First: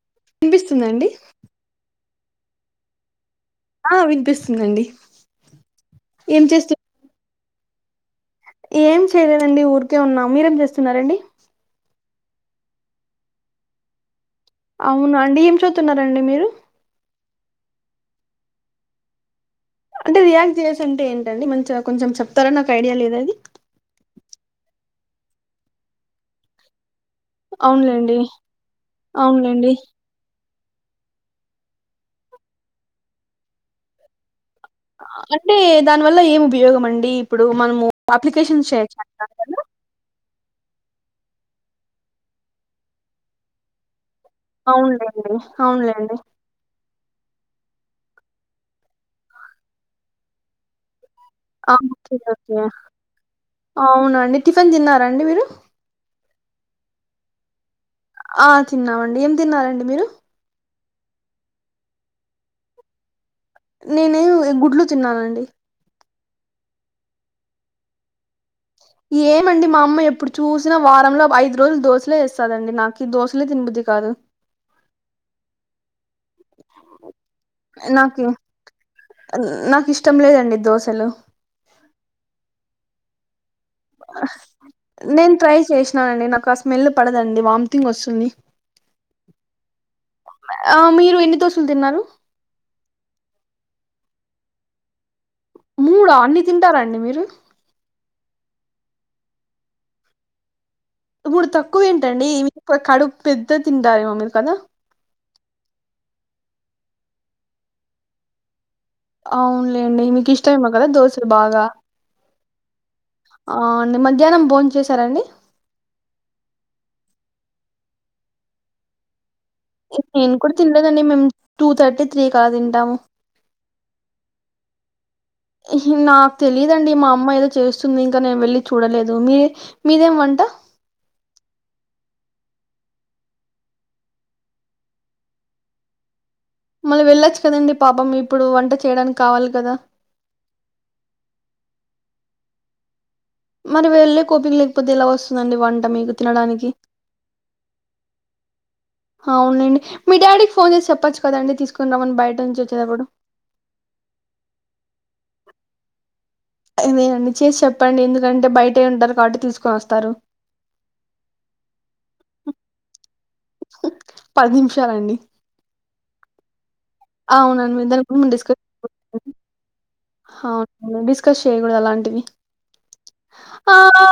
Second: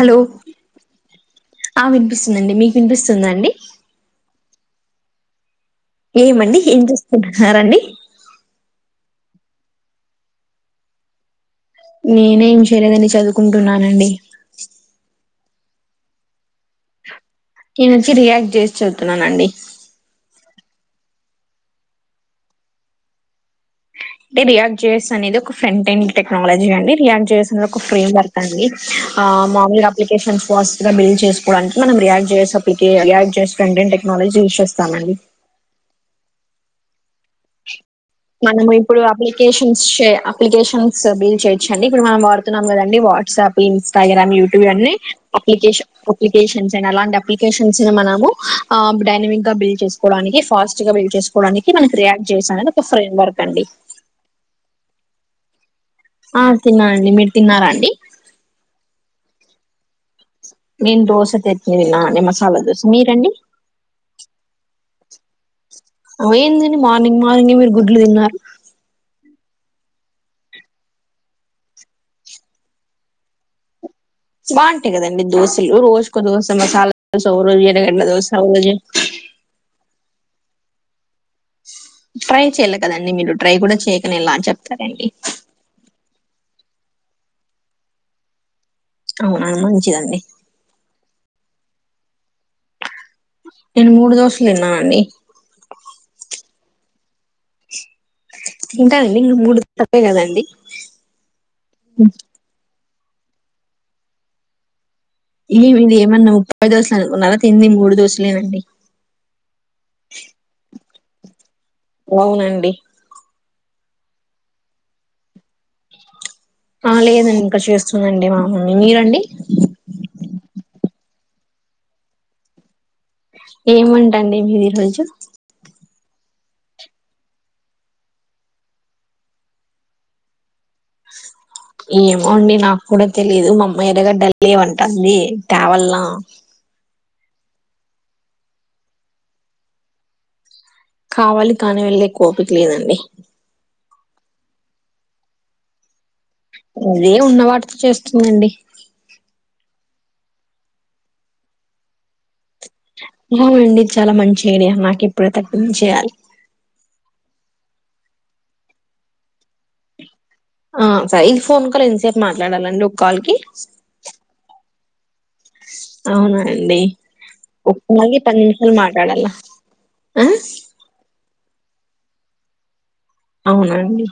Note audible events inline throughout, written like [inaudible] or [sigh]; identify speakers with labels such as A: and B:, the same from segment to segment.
A: Hello
B: వినిపిస్తుందండి
A: ఆ వినిపిస్తుందండి. మీకు వినిపిస్తుందా అండి?
B: ఆ వినిపిస్తుందండి.
A: ఏమండి? ఏం చేస్తుంటున్నారండి
B: ఏం చేయలేదండి ఊరికే ఉన్నా మీరేం చేస్తున్నారండి
A: నేనేం చేయలేదని చదువుకుంటున్నానండి
B: అవునా అండి ఏం చదువుతున్నారండి మీరు
A: నేను వచ్చి రియాక్ట్ చేసి చదుతున్నానండి
B: అంటే రియాక్ట్ చేసి అంటే ఏంటండి మంచిగ కొంచెం చెప్తారా నాకు ఐడియా లేదు అది
A: అంటే రియాక్ట్ జెస్ అనేది ఒక ఫ్రంటెన్ టెక్నాలజీ అండి రియాక్ట్ జేసే ఒక
B: అవునులేండి
A: ఫ్రేమ్వర్క్ అండి
B: అవునులేండి
A: మామూలుగా అప్లికేషన్స్ ఫాస్టుగా బిల్ చేస్కోడానికి మనం రియాక్ట్ జెస్ అప్లికేయల్ రియాక్ట్ జెస్ కంటే ఫ్రంట్ అండ్ టెక్నాలజి యూస్ చే స్తామండి
B: అంటే దాని వల్ల ఏం ఉపయోగం అండి ఇప్పుడు మనము
A: మనం
B: అప్లికేషన్స్ చేయొచ్చా
A: ఇప్పుడు అప్లికేష న్స్ అప్లికేషన్స్ బిల్ చేయొచ్చండి ఇప్పుడు మనం వాడుతున్నాం కదండి వాట్సాప్ ఇన్స్టగ్రామ్ యూట్ ట్యూబ్ ఇవన్నీ
B: అవునులేండి
A: అప్లికేషన్ అప్లీ
B: అవునులేండి
A: అప్లికేషన్స్ అయినా అలాంటి అప్లికేషన్స్ మనము డైనమిక్గా బిల్డ్ చేస్కోడానికి ఫాస్ట్గా బిల్డ్ చేస్ కోడానికి
B: ఆ
A: మన రియాక్ట్ చేసా అని ఒక ఫ్రేమ్ వర్క్ అండి
B: అవునా అండి టిఫిన్ తిన్నారా అండి మీరు
A: ఆ తిన్నానండి మీరు తిన్నారా అండి
B: ఆ తిన్నామండి ఏం తిన్నారండి మీరు
A: నేన్ దోస తేట్ని తిన్నానండి మసాల దోస మీరండి
B: నేనే గుడ్లు తిన్నానండి
A: ఓ ఏందండి మార్నింగ్ మార్నింగ్ మీరు గుడ్లు తిన్నారు
B: ఏమండి మా అమ్మ ఎప్పుడు చూసినా వారంలో ఐదు రోజులు దోసలే ఏస్తాదండి నాకు దోసలే తినబుద్ధి కాదు
A: బాగుంటయి కదండి దోశలు రోజుకోదోశ మసాలా దోశ ఓ రోజు ఎరగడ్ల
B: నాకు
A: దోశ ఓ రోజు
B: నాకు ఇష్టం లేదండి దోశలు
A: ట్రై చెయలే కదండి మీరు ట్రై కూడా చేయ్యకనేలా అని చెప్తారండి
B: నేను ట్రై చేష్ నానండి నాకు ఆ స్మెల్ పడదండి వామిటింగ్ వస్తుంది
A: అవునా మంచిదండి
B: ఆ మీరు ఎన్ని దోశలు తిన్నారు
A: నేను మూడు దోశలు తిన్నానండి
B: మూడా అన్ని తింటారా అండి మీరు
A: తింటనండి ఇ మూడు తక్కువే కదండి
B: మూడు తక్కువేంటండి మీ కడుపు పెద్ద తింటారేమో మీరు కదా
A: ఈ మీది ఏమన్న ముప్పై దోసలు అనుకున్నారా తింది మూడు దోసలేనండి
B: అవునులేండి మీకు ఇష్టమేమో కద దోశలు బాగా
A: అవునండి
B: ఆ అండి మధ్యాహ్నం బోన్ చేశారా అండి
A: ఆ లేదండి ఇంక చేస్తుందండి మా మమ్మీ మీరండి
B: నేను కూడ తినలేదండి మేము టూ థర్టీ త్రీకలా తింటాము
A: ఏం వంట అండి మీది ఈ రోజు
B: నాకు తెలీదండి మా అమ్మ ఏదో చేస్తుంది ఇంకా నేను వెళ్ళి చూడలేదు మీరు మీదేం వంట
A: ఏమో అండి నాకు కూడా తెలీదు మా అమ్మ ఎర్రగడ్డలు లేవ్ అంటోంది తావెల్నా
B: మరి వెళ్ళొచ్చు కదండి పాపం ఇప్పుడు వంట చేయడానికి కావాలి కదా
A: కావాలి కానీ వెళ్ళేకోపిక లేదండి
B: మరి వెళ్ళే కోపిక లేకపోతే ఎలా వస్తుందండి వంట మీకు తినడానికి
A: అదే ఉన్నవాటితో చేస్తుతున్నండి
B: అవునండి మీ డాడీకి ఫోన్ చేసి చెప్పచ్చు కదండి తీసుకోని రమని బయట నుంచి వచ్చేటప్పుడు
A: అవునండి చాలా మంచి ఏడియా నాకు ఇప్పుడ తగ్గించ చేయాలి
B: నే అన్ని చేసి చెప్పండి ఎందుకంటే బయట ఉంటరు కాబట్టి తీసుకొనోస్తారు
A: ఆ సేజ్ ఫోన్కాల్ ఎంతసేపు మాట్లాడాలండి ఒకాల్ కి
B: పది నిమిషాలండి
A: అవునా అండి
B: అవునండి మీ
A: ఉప్ప
B: దాని
A: మళ్ళీ
B: గురించి
A: పది
B: డిస్కస్
A: నిమిషాలు
B: చేయండి.
A: మాట్లాడలా ఆ
B: డిస్కస్ చేయకూడదు అలాంటిది
A: అవునా
B: ఆ
A: అండి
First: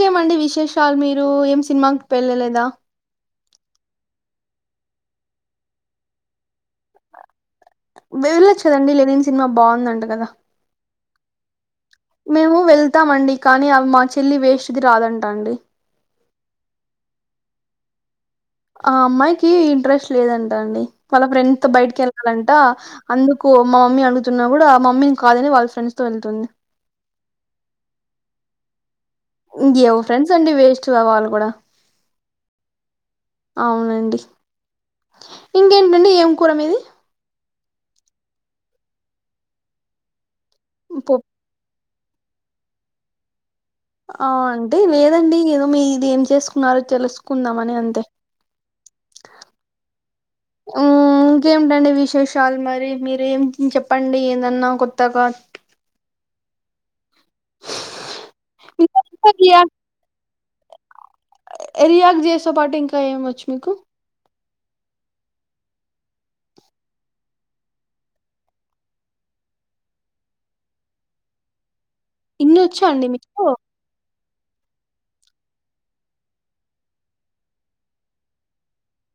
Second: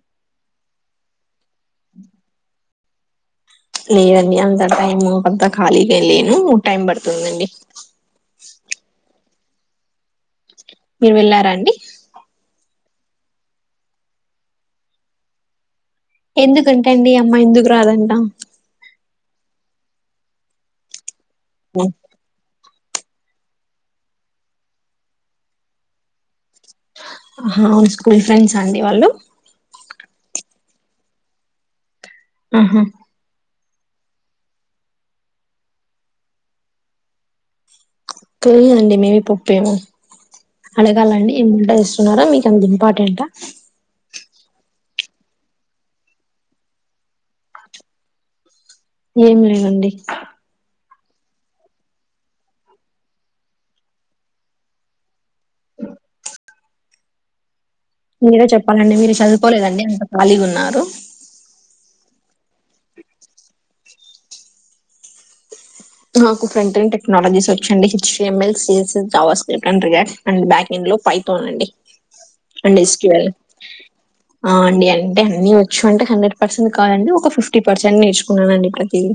B: కేమండి విశేషాలు మీరు ఏం సినిమాక్పెళ్ళలేదా
A: లేదండి అంత టైం కొంత ఖాళీగా లేను టైం పడుతుందండి
B: వేళ్లొచ్చదండి లెనిన్ సినిమా బాగుందంట కదా
A: మీరు వెళ్ళారా అండి
B: మేము వెళ్తామ అండి కానీ అవి మా చెల్లి వేస్ట్ది రాదంట అండి
A: ఎందుకుంట అండి అమ్మ ఎందుకురాదంట
B: ఆ అమ్మాయికి ఇంట్రెస్ట్ లేదంట అండి తన ఫ్రెండ్తో బయటకేళ్ళాలంట అందుకు మా మమ్మీ అడుగుతున్న కూడా మమ్మీని కాదని వాళ్ళ ఫ్రెండ్స్తో వెళ్తుంది
A: ఆ స్కూల్ ఫ్రెండ్స అండి వాళ్ళు
B: ఏం ఫ్రెండ్స్ అండి వేస్ట్ గా వాళ్ళు కూడా
A: ఆహ
B: అవునండి ఇంకేంటండి ఏం కూర మీది
A: తేలిదండి మేబి పప్పేమో
B: పప్పు
A: అడగాలండి ఏంట ఉన్నారా మీకు అంత ఇంపార్టెంటా
B: ఆ అంటే లేదండి ఏదో మీది ఏం చేసుకున్నారో తెలుసుకుందాం అని అంతే ఆ
A: ఎం లేదండి
B: ఆ ఇంకేటండి విశేషాలు మరి మీరేం చెప్పండి ఏదన్నా కొత్తగా
A: మీరే చెప్పాలండి మీరు చదువుకోలేదండి అంత ఖాళీగున్నారు
B: రియాక్ట్ చేసే పాటు ఇంకా ఏమివచ్చు మీకు
A: నాకు ఫ్రంటరింగ్ టెక్నాలజీస్ వచ్చిండి H T ML JavaScript అంటరుగా అండ్ బ్యాకింగ్ పైతోనండి
B: ఇన్ని
A: అండ్
B: వచ్చా అండి
A: ఎస్క్యూఎల్
B: మీకు?
A: ఆ అండి అంటే అన్ని వచ్చు అంటే హండ్రెడ్ పర్సెంట్ కాదండి ఒక ఫిఫ్టీ పర్సెంట్ నేర్చుకున్నానండిఅండి ప్రతిది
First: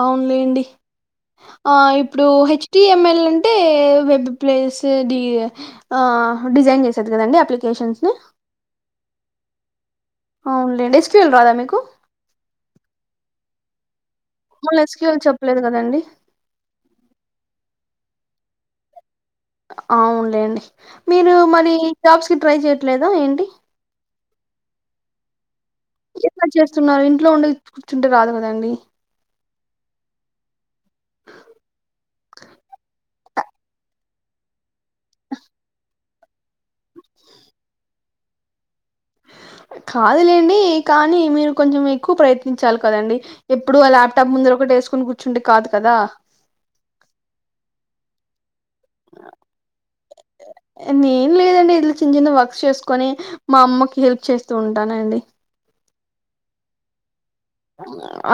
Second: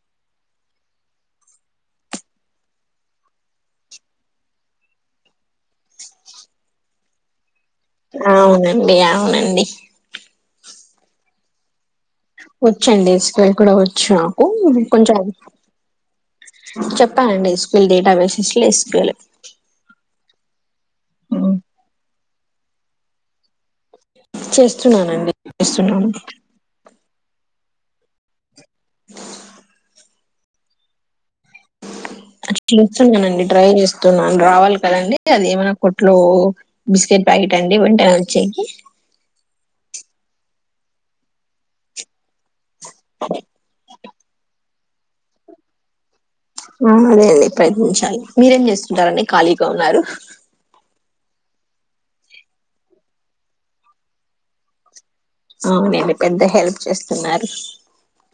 B: అవునులేండి ఆ ఇప్పుడు హెచ్టిఎంఎల్ అంటే వెబ్ ప్లేస్ డి ఆ డిజైన్ చేసేది కదండి అప్లికేషన్స్
A: ఆవునండి అవునండి
B: అవునులేండి ఈస్ట్రియల్ రాదా మీకు
A: వచ్చండి స్కీల్ కూడా వచ్చు నాకు
B: మళ్ళీ
A: కొంచెం
B: ఎస్‌క్యూఎల్ చెప్పలేదు కదండీ.
A: చెప్పానండి ఎసుపీల్ డేటా వేసెస్లో ఎస్పీఎలే
B: అవునులేండి మీరు మరి జాబ్స్కి ట్రై చేయ్యట్లేదా ఏంటి
A: చేస్తున్నానండి చేస్తున్నాను
B: ఎట్ల చేస్తున్నారు ఇంట్లో ఉండ కూర్చుంటే రాదు కదండి
A: అ అష్టిస్తున్నానండి డ్రైవ్ ఇస్తున్నా రావాలి కదండి అది ఏమనా కొట్లో బిస్కెట్ ప్యాకెటండి వెంట ఒచ్చేకి
B: కాదులేండి కానీ మీరు కొంచెం ఎక్కువ ప్రయత్ ఇంచాలి కదండి ఎప్పుడు ఆ ల్యాప్టాప్ ముందర ఒకటి యేసుకొని గూర్చుంటే కాదు కదా
A: ఆహ లేదు లే ప్రయత్నించాలి మీరేం జేస్తుంటారని ఖాళీగా ఉన్నారు
B: ఎ నేన్ లేదండి ఎల్లి చిన్న చిన్న వర్క్స్ చేసుకుని మా అమ్మకి హెల్ప్ చేస్తూ ఉంటానండి
A: అవునండి పెద్ద హెల్ప్ చేస్తున్నారు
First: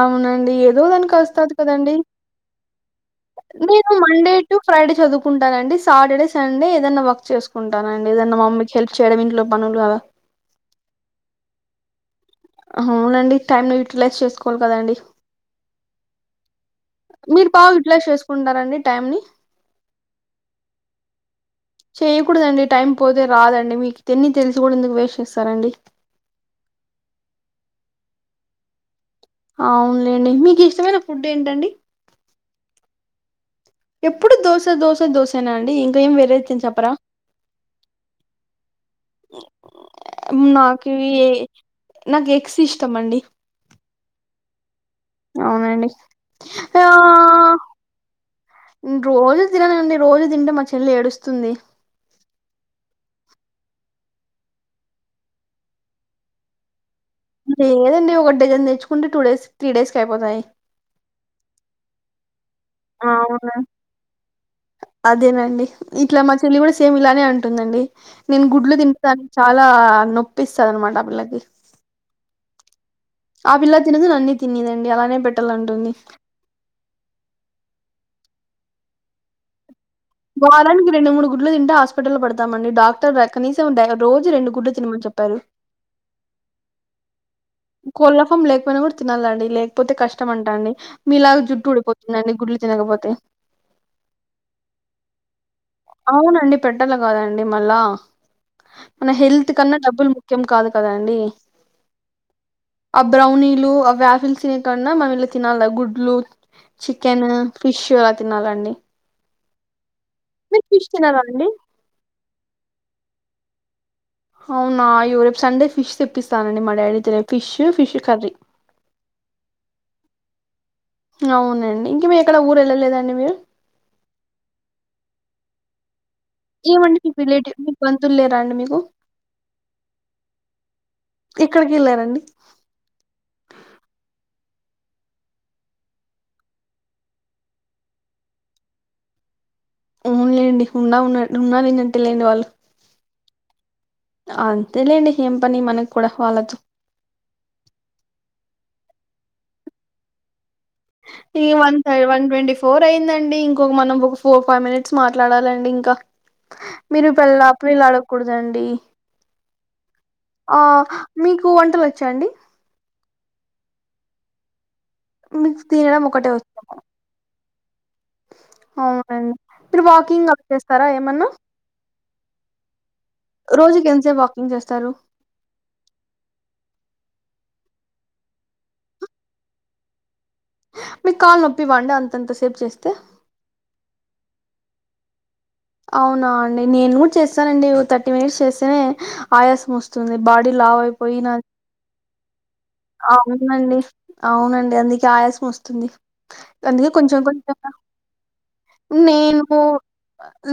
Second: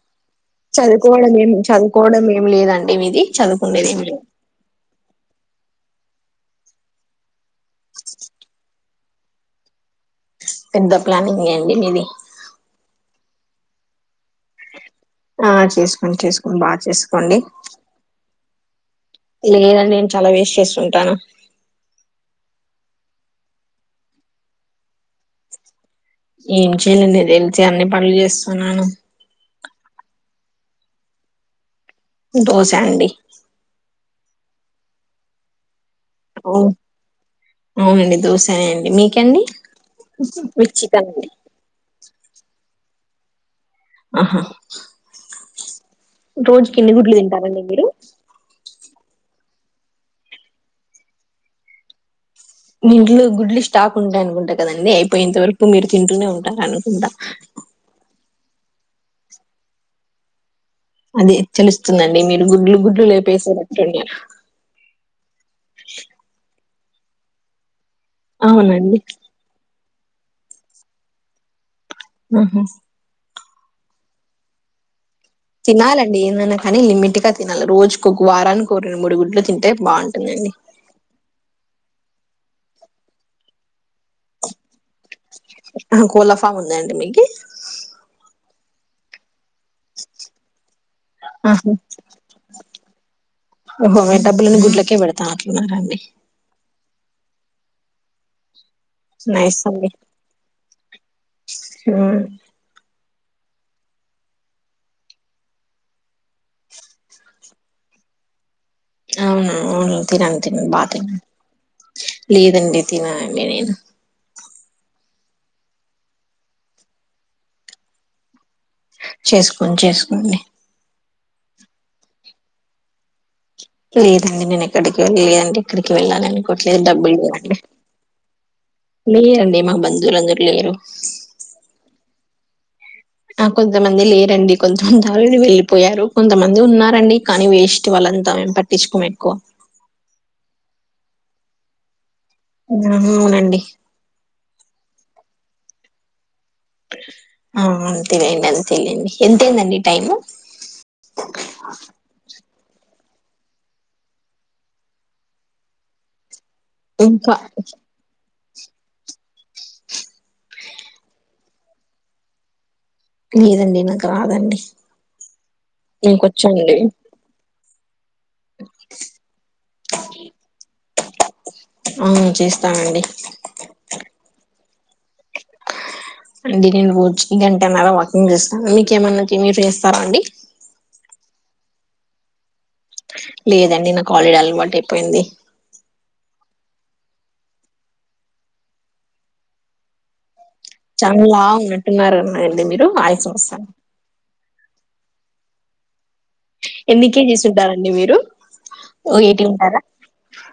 B: అవునండి ఏదో దానికి
A: చదువుకోవడం
B: వస్తది
A: ఏమి
B: కదండి.
A: చదువుకోవడం ఏమి లేదండి మీది చదువుకుండేద్ ఏమి లేద్
B: టూ ఫ్రైడే చదువుకుంటానండి సాటర్డే సండే ఏదన్నా వర్క్ చేసుకుంటానండి ఏదన్నా మమ్మీ హెల్ప్ చేయడం ఇంట్లో పనులు అల
A: పెద్ద ప్లానింగె అండి మీది
B: హవునండి టైమ్ ను యూటిలైజ్ చేసుకోవాలి కదండి
A: ఆ చేసుకోన్ చేసుకోన్ బా చేసుకోండి
B: ఇప్లై చేసుకుంటారండి టైమ్ని
A: లేదండి నేన్ చాలా వెస్ట్ చేషూంటాను
B: చెయ్యకూడదండి టైం పోతే రాదండి మీకు తెన్ని తెలిసు గూడ ఎందుకు వేష్ చేస్సారండి
A: ఏం చేయనండి [unintelligible] అన్ని పనులు జేస్తున్నాను
B: ఆవునులేండి మీకిష్టమైన ఫుడ్ ఏంటండి
A: దోషా అండి
B: ఎప్పుడు దోశ దోశ దోసేనాండి ఇంకేం వెర్
A: ఓ అవునండి దోశనే అండి మీకండి వి చికెన్ అండి
B: నాక్ ఎక్స్ ఇష్టమండి
A: అహా
B: అవునండి ఆ
A: గుడ్లు తింటారండి మీరు
B: న్ రోజు తిననండి రోజు దింటే మా చెల్లేడుస్తుంది
A: మీంట్లో గుడ్లి స్టాక్ ఉంటాయనుకుంటా కదండి అయిపోయింత వరకు మీరు తింటూనే ఉంటారనుకుంటా
B: లేదండి ఒక డేజన్ తెచ్చుకుంటే టూ డేస్ త్రీ డేస్ కయిపోతాయ్
A: అది తెలుస్తుందండి మీరు గుడ్లు గుడ్లు
B: అవునా
A: లేపేసేటట్టున్నారు
B: అదేనండి ఇట్లా మా చెల్లి గూడా సేమ్ ఇలానే అంటుందండి నేను గుడ్లు
A: అవునండి
B: తింట్ తాను చాలా నొప్పిస్తదనమాట ఆ పిల్లకి
A: మ్మ్ హు
B: ఆ పిల్లా తినదు నన్నీ తినేదండి అలానే పెట్
A: తినాలండి ఏదైనా కానీ లిమిట్ గా తినాలి రోజుకి ఒక వారానికి ఒ రెండు మూడు గుడ్లు తింటే బాగున్
B: వారానికి రెండు మూడు గుడ్లు తింటే హాస్పిటల్లో పడతామండి డాక్టర్ ర కనీసం డై రోజు రెండు గుడ్లు తినమని చెప్
A: అహ్ కోలా ఫామ్ ఉందండి మీకి
B: కోళ్ల ఫమ్ లేక్ పోయినా గూడ తినాలండి లేక్ పోతే కష్టం అంటా అండి మీలాగ జుట్టు
A: ఆహా
B: ఊడిపోతుందండి గుడ్లు తినకపోతే
A: ఓహో మే డబ్బులను గుడ్లకే పెడతా అట్న్నారండి
B: అవునండి పెట్టాల గాదండి మళ్ళా మన హెల్త్
A: నైస్
B: కన్నా
A: అండి
B: డబ్బులు ముఖ్యం కాదు కదాండి
A: ఉమ్
B: ఆ బ్రౌనీలు ఆ వ్యాఫిల్ తినే కాన్నా మనం ఇల్లా తినాలె గుడ్లు చికెను ఫిష్ అలా తినాలండి
A: అవును అవును తినను
B: మీరు
A: తిన్నను బా
B: ఫిష్
A: తిన్నను
B: తినారా అండి
A: లేదండి తిననండి నేను
B: హవునా అయ్యో రేప్ సండే ఫిష్ తెప్పిస్తానండి మా డాడీ తెలి ఫిష్ ఫిష్ కర్రీ
A: చేసుకోన్ చేసుకోండి
B: అవునండి ఇంకేం మీరేక్కడ ఊరు వెళ్ళలేదా అండి మీరు
A: లేదండి నేను ఎక్కడికి వెళ్ళలేదండి ఎక్కడికి వెళ్ళాలని కొట్లేదు
B: ఏమండి మీకు రిలేటివ్
A: డబ్బులేవండి
B: మీకు బంధువులు లేరా అండి మీకు
A: లేరండి మా బంధువులందరు లేరు
B: ఎక్కడ్కెళ్ళారండి
A: ఆ కొంతమంది లేరండి కొంతమంది ఆల్రెడీ వెళ్ళిపోయారు కొంతమంది ఉన్నారండి కానీ వేస్ట్ వాళ్ళంతా ఏం పట్ ట్టించుకోం ఎక్కువ
B: వున్లేండి ఉన్నా ఉన్నా ఉన్నా లేనట్టే లేండి వాళ్ళు
A: మ్మ్ అవునండి
B: అంతేలేండి ఏం పని మనకు కూడా వాళ్ళతో
A: ఆ అంతేలేండి అంతేలేండి ఎంతైందండి టైమ్
B: కి వన్థ వన్ ట్వంటీ ఫోర్ అయిందండి ఇంకొక మనం ఒక ఫోర్ ఫైవ్ మినిట్స్ మాట్లాడాలండి ఇంకా హ మీరు
A: ఇంకా
B: పల్లపులు ఇలా అడకూడదండి ఆ మీకు కు వంటలు వచ్చ అండి
A: లేదండి నాకు రాదండి
B: మీకు తినడం ఒకటే వస్తుందా
A: ఇంకొచ్చండి
B: అవునండి మీరు వాకింగ్ అలా చేస్తారా ఏమన్నా
A: అవును చేస్తామండి
B: రోజుకి ఎంతసేపు వాకింగ్ చేస్తారు
A: అండి నేను వచ్చిన వెంటనే వాకింగ్ చేస్తాను మీకేమన్నా తిని చేస్తారా అండి
B: మీకు కాలు నొప్పివ అండి అంతంత సేపు చేస్తే
A: లేదండి నాకు ఆల్రెడీ అయిపోయింది
B: అవునా అండి నేను కూడా చేస్తానండి ఓ థర్టీ మినిట్స్ చేస్తేనే ఆయాసం వస్తు స్తుంది బాడీ లా
A: చానా లావు ఉన్నట్టు ఉన్నారు కదండి మీరు ఆయుష్ సంవత్సరాలు
B: అవునండి అవునండి అందుకే ఆయాసం వస్తుంది అందుకే
A: ఎన్ని
B: కొంచెం
A: కేజీస్
B: కొంచం
A: ఉంటారండి మీరు ఓ
B: నేను
A: ఎయిటీ
B: పో
A: ఉంటారా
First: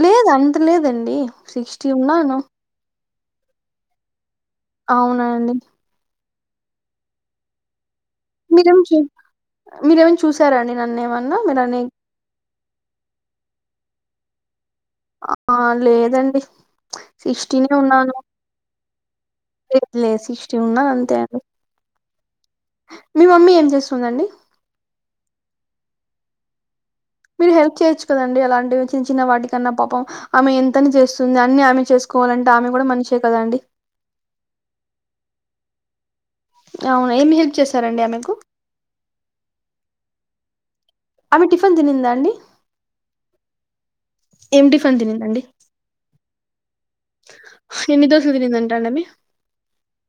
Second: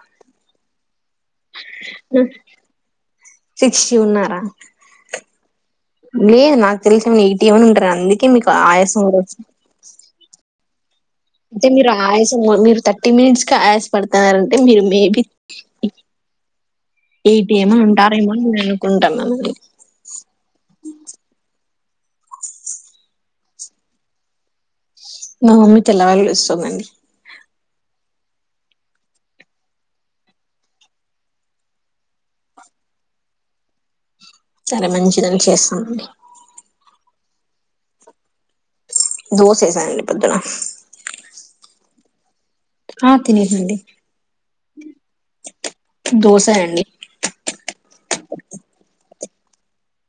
B: లేదు అంత లేదండి సిక్స్టీ ఉన్నాను
A: సిక్టీ ఉన్నారా
B: అవున అండి
A: లేదు నాకు తెలిసిఏమన్న ఎయిటీ ఏమన్న ఉంటారు అందుక
B: మీరేమనా చూ మీరేమన్న చూసార అండి మీరు నన్ను ఏమన్నా
A: అంటే మీరు ఆయాసం మీరు థర్టీ మినిట్స్ కే ఆయాస పడుతున్నారంటే మీరు మీ బి
B: ఆ! లేదండి.
A: ఎయిటి ఏమన్న ఉంటారేమని నేను అనుకుంటున్న అండి
B: లే సిక్స్టీ ఉన్నా అంతే అండి మీ మమ్మీ ఏం చేస్తుందండి
A: మా మమ్మీ తెల్లవాయలు తెస్తుందండి
B: మీరు హెల్ప్ చేయొచ్చు కదండి అలాంటివి చిన్న చిన్న వాటికన్నా పాపం ఆమె ఎంతని చేస్తుంది అన్ని ఆమె చేసుకోవాలంటే ఆమె కూడా మనిషే కదండి
A: చాలా మంచిదని చేస్తుందండి
B: అవునా ఏమి హెల్ప్ చేశారండి ఆమెకు
A: దోస ఏసానండి పొద్దున
B: ఆమె టిఫిన్ తినింద అండి
A: ఆ తినీదండి
B: ఏం టిఫిన్ తినిందండి?
A: దోస అండి
B: ఎన్ని దోసలు తినింది అంటది అండి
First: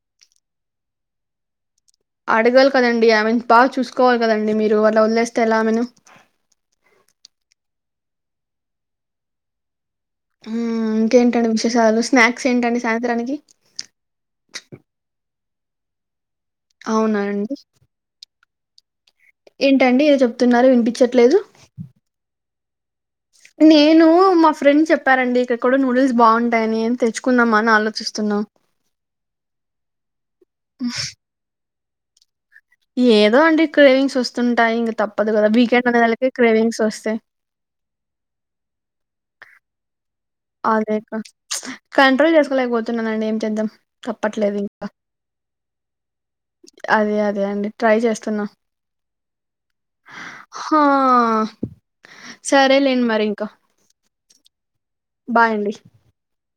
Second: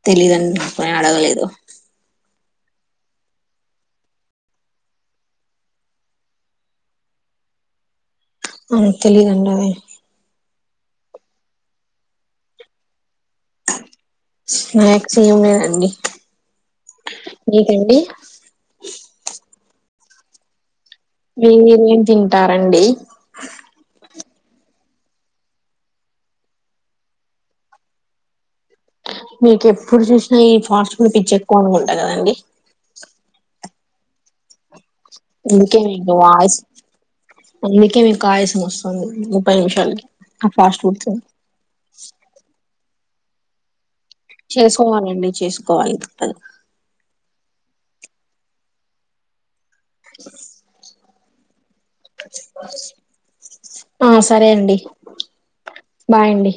A: తెలీదండి నేను అడగలేదు
B: అడగాలి కదండి ఐ మీన్ బాగా చూసుకోవాలి కదండి మీరు అట్లా వదిలేస్తే ఎలా ఆమెను
A: మనకు తెలిదండవి
B: ఊ ఇంకేంటండి విశేషాలు స్నాక్స్ ఏంటండి సాయంత్రానికి
A: స్నాక్స్ ఏం లేదండి
B: అవునా అండి
A: డి
B: ఏంటండి ఏదో చెప్తున్నారు వినిపించ
A: మీరేం తింటారండి
B: నేను మా ఫ్రెండ్ చెప్పారండి ఇక్కడ కూడా నూడిల్స్ బాగుంటాయని ఏం తెచ్చుకుందాం అని ఆలోచిస్తున్నాం
A: మీకు ఎప్పుడు చూసినా ఈ ఫస్ట్ ఫుడ్ పిచ్చి ఎక్కువ అనుకుంటా కదండి
B: ఏదో అండి క్రేవింగ్స్ వస్తుంటాయి ఇంకా తప్పదు కదా
A: అందుకే
B: వీకెండ్ అండే
A: మీకు
B: వాళ్లకి
A: వాయిస్
B: క్రేవింగ్స్ వస్తాయి
A: అందుకే మీకు ఆయసం వస్తుంది ముప్పై నిమిషాలకి ఆ ఫాస్ట్ ఫుడ్స్
B: అదేకా కంట్రోల్ చేసుకోలేకపోతున్నానండి ఏం చేద్దాం తప్పట్లేదు ఇంకా
A: చేసుకోవాలండి చేసుకోవాలి తప్పదు
B: అదే అదే అండి ట్రై చేస్తున్నా హా సరేలేండి మరి
A: ఆ సరే అండి
B: బాయండి
A: బాయండి